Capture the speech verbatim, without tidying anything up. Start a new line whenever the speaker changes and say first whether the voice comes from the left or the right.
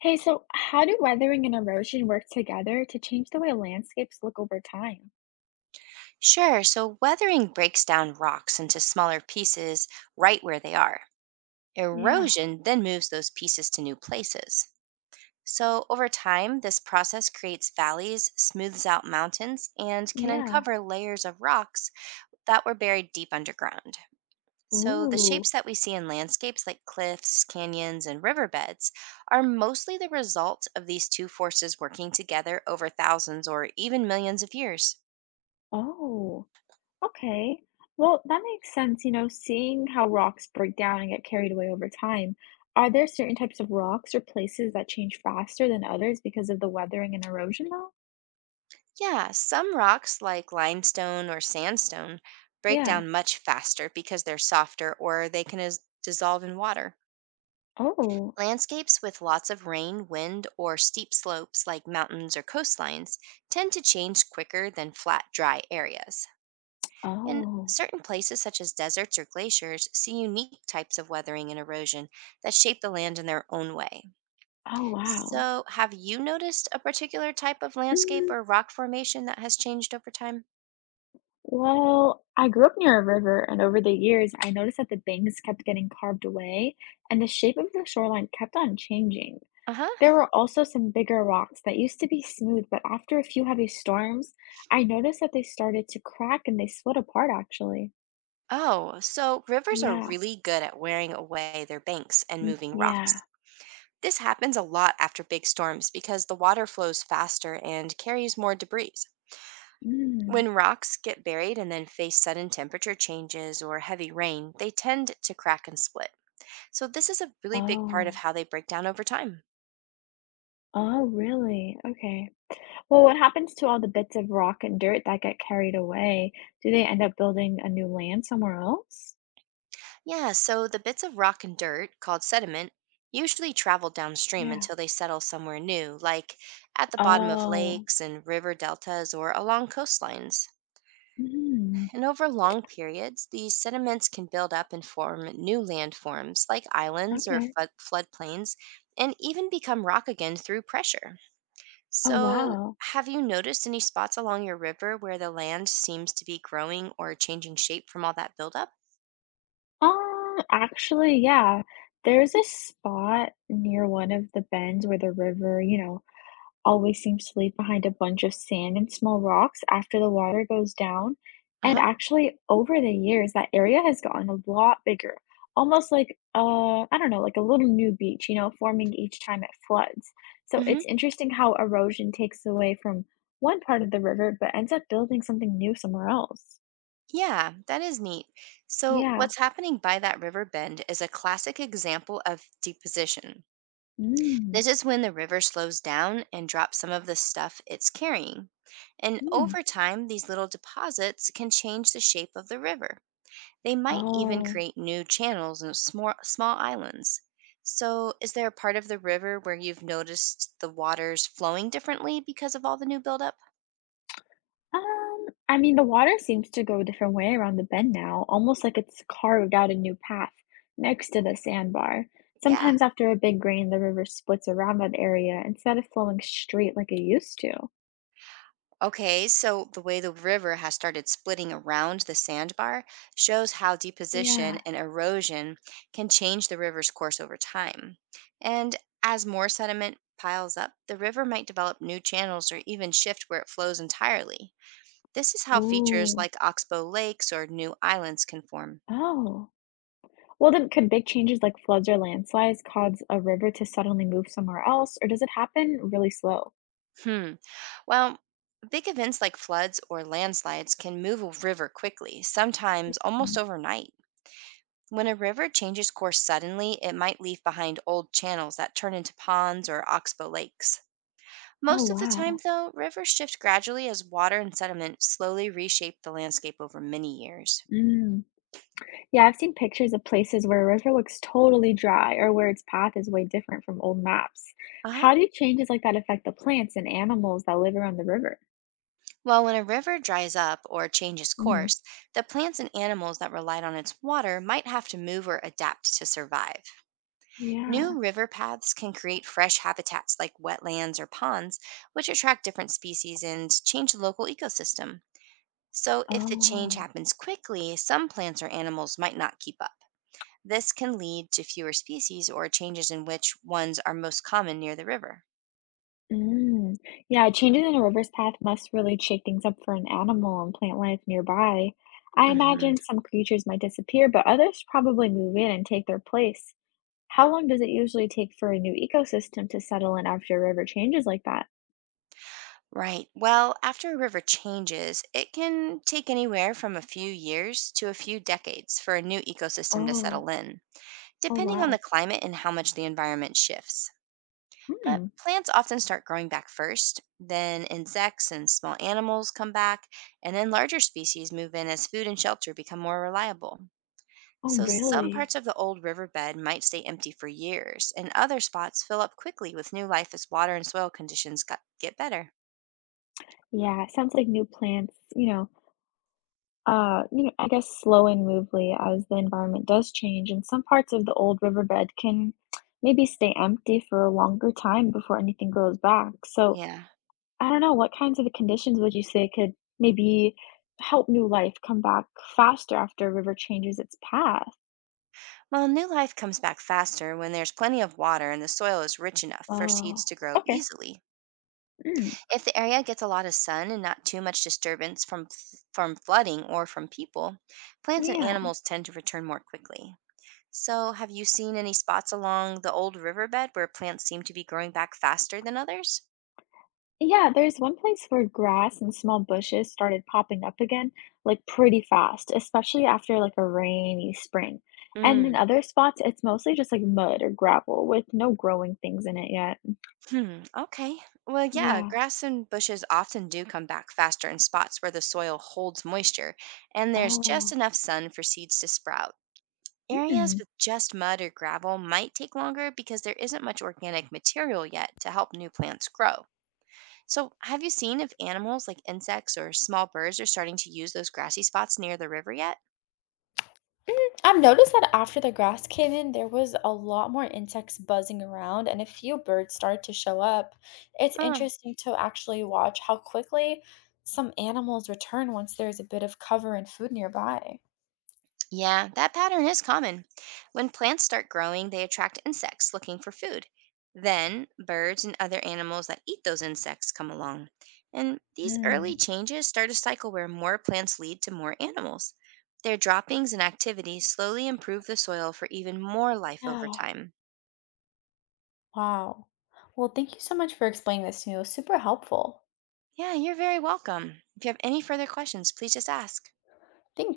left: Hey, so how do weathering and erosion work together to change the way landscapes look over time?
right: Sure. So weathering breaks down rocks into smaller pieces right where they are.
left: Yeah,
right: Erosion then moves those pieces to new places. So over time, this process creates valleys, smooths out mountains, and can
left: yeah.
right: uncover layers of rocks that were buried deep underground. So the
left: Ooh,
right: shapes that we see in landscapes like cliffs, canyons, and riverbeds are mostly the result of these two forces working together over thousands or even millions of years.
left: oh, okay. Well, that makes sense. You know, seeing how rocks break down and get carried away over time. Are there certain types of rocks or places that change faster than others because of the weathering and erosion, though?
right: Yeah, some rocks like limestone or sandstone break
left: Yeah.
right: down much faster because they're softer or they can is- dissolve in water.
left: Oh,
right: Landscapes with lots of rain, wind, or steep slopes like mountains or coastlines tend to change quicker than flat, dry areas. And
left: oh,
right: certain places, such as deserts or glaciers, see unique types of weathering and erosion that shape the land in their own way.
left: oh, wow.
right: So, have you noticed a particular type of landscape
left: Mm,
right: or rock formation that has changed over time?
left: well, I grew up near a river, and over the years, I noticed that the banks kept getting carved away, and the shape of the shoreline kept on changing.
right: Uh huh.
left: There were also some bigger rocks that used to be smooth, but after a few heavy storms, I noticed that they started to crack and they split apart, actually.
right: Oh, so rivers are
left: Yeah,
right: really good at wearing away their banks and moving
left: yeah.
right: rocks. This happens a lot after big storms because the water flows faster and carries more debris.
left: Mm.
right: When rocks get buried and then face sudden temperature changes or heavy rain, they tend to crack and split. So, this is a really big part of
left: Oh,
right: how they break down over time.
left: oh, really? Okay. Well, what happens to all the bits of rock and dirt that get carried away? Do they end up building a new land somewhere else?
right: Yeah, so the bits of rock and dirt, called sediment, usually travel downstream
left: Yeah.
right: until they settle somewhere new, like at the bottom of
left: Oh.
right: lakes and river deltas or along coastlines.
left: Mm,
right: And over long periods, these sediments can build up and form new landforms like islands or
left: okay.
right: flood floodplains and even become rock again through pressure.
left: Oh,
right: So,
left: wow.
right: have you noticed any spots along your river where the land seems to be growing or changing shape from all that buildup?
left: Um, actually, yeah. There's a spot near one of the bends where the river, you know, always seems to leave behind a bunch of sand and small rocks after the water goes down.
right: Uh
left: And
right: huh.
left: actually, over the years, that area has gotten a lot bigger, almost like uh, I don't know, like a little new beach, you know, forming each time it floods. So
right: Hmm.
left: it's interesting how erosion takes away from one part of the river, but ends up building something new somewhere else.
right: Yeah, that is neat. So,
left: Yeah.
right: what's happening by that river bend is a classic example of deposition.
left: Mm,
right: This is when the river slows down and drops some of the stuff it's carrying. And
left: mm.
right: over time, these little deposits can change the shape of the river. They might even
left: Oh,
right: create new channels and small, small islands. So, is there a part of the river where you've noticed the waters flowing differently because of all the new buildup?
left: um, I mean, the water seems to go a different way around the bend now, almost like it's carved out a new path next to the sandbar.
right: Yeah.
left: Sometimes after a big rain, the river splits around that area instead of flowing straight like it used to.
right: Okay, so the way the river has started splitting around the sandbar shows how deposition
left: Yeah.
right: and erosion can change the river's course over time. And as more sediment piles up, the river might develop new channels or even shift where it flows entirely. This is how features
left: Ooh.
right: like oxbow lakes or new islands can form.
left: Oh. Well, then, could big changes like floods or landslides cause a river to suddenly move somewhere else, or does it happen really slow?
right: Hmm. Well, big events like floods or landslides can move a river quickly, sometimes almost
left: Mm.
right: overnight. When a river changes course suddenly, it might leave behind old channels that turn into ponds or oxbow lakes.
left: Oh,
right: Most of the time,
left: wow.
right: though, rivers shift gradually as water and sediment slowly reshape the landscape over many years.
left: Mm. Yeah, I've seen pictures of places where a river looks totally dry or where its path is way different from old maps.
right: Uh huh.
left: How do changes like that affect the plants and animals that live around the river?
right: Well, when a river dries up or changes
left: Hmm.
right: course, the plants and animals that relied on its water might have to move or adapt to survive. New
left: Yeah.
right: river paths can create fresh habitats like wetlands or ponds, which attract different species and change the local ecosystem. So, if the change
left: Oh.
right: happens quickly, some plants or animals might not keep up. This can lead to fewer species or changes in which ones are most common near the river.
left: Mm. Yeah, changes in a river's path must really shake things up for an animal and plant life nearby. I
right: Hmm.
left: imagine some creatures might disappear, but others probably move in and take their place. How long does it usually take for a new ecosystem to settle in after a river changes like that?
right: Right. Well, after a river changes, it can take anywhere from a few years to a few decades for a new ecosystem to
left: Oh,
right: settle in,
left: oh
right: depending on the
left: wow.
right: climate and how much the environment shifts. But
left: Hmm.
right: plants often start growing back first, then insects and small animals come back, and then larger species move in as food and shelter become more reliable.
left: Oh,
right: So some
left: really?
right: parts of the old riverbed might stay empty for years, and other spots fill up quickly with new life as water and soil conditions got, get better.
left: Yeah, it sounds like new plants, you know, uh, you know, I guess slow and movely as the environment does change, and some parts of the old riverbed can maybe stay empty for a longer time before anything grows back. So
right: Yeah.
left: I don't know, what kinds of conditions would you say could maybe help new life come back faster after a river changes its path?
right: Well, new life comes back faster when there's plenty of water and the soil is rich enough for seeds
left: Oh,
right: to grow
left: okay.
right: easily.
left: Mm,
right: If the area gets a lot of sun and not too much disturbance from f- from flooding or from people, plants and
left: yeah.
right: animals tend to return more quickly. So, have you seen any spots along the old riverbed where plants seem to be growing back faster than others?
left: Yeah, there's one place where grass and small bushes started popping up again, like pretty fast, especially after like a rainy spring. And in
right: Mm,
left: other spots, it's mostly just like mud or gravel with no growing things in it yet.
right: hmm, okay. Well, yeah,
left: Yeah.
right: grass and bushes often do come back faster in spots where the soil holds moisture and there's just
left: Oh.
right: enough sun for seeds to sprout. Areas
left: Mm.
right: with just mud or gravel might take longer because there isn't much organic material yet to help new plants grow. So, have you seen if animals like insects or small birds are starting to use those grassy spots near the river yet?
left: Mm, I've noticed that after the grass came in, there was a lot more insects buzzing around and a few birds started to show up. It's
right: Oh.
left: interesting to actually watch how quickly some animals return once there's a bit of cover and food nearby.
right: Yeah, that pattern is common. When plants start growing, they attract insects looking for food. Then, birds and other animals that eat those insects come along. And these early changes start a cycle where more plants lead to more animals. Their droppings and activities slowly improve the soil for even more life over
left: Yeah.
right: time.
left: Wow. Well, thank you so much for explaining this to me. It was super helpful.
right: Yeah, you're very welcome. If you have any further questions, please just ask.
left: Thanks.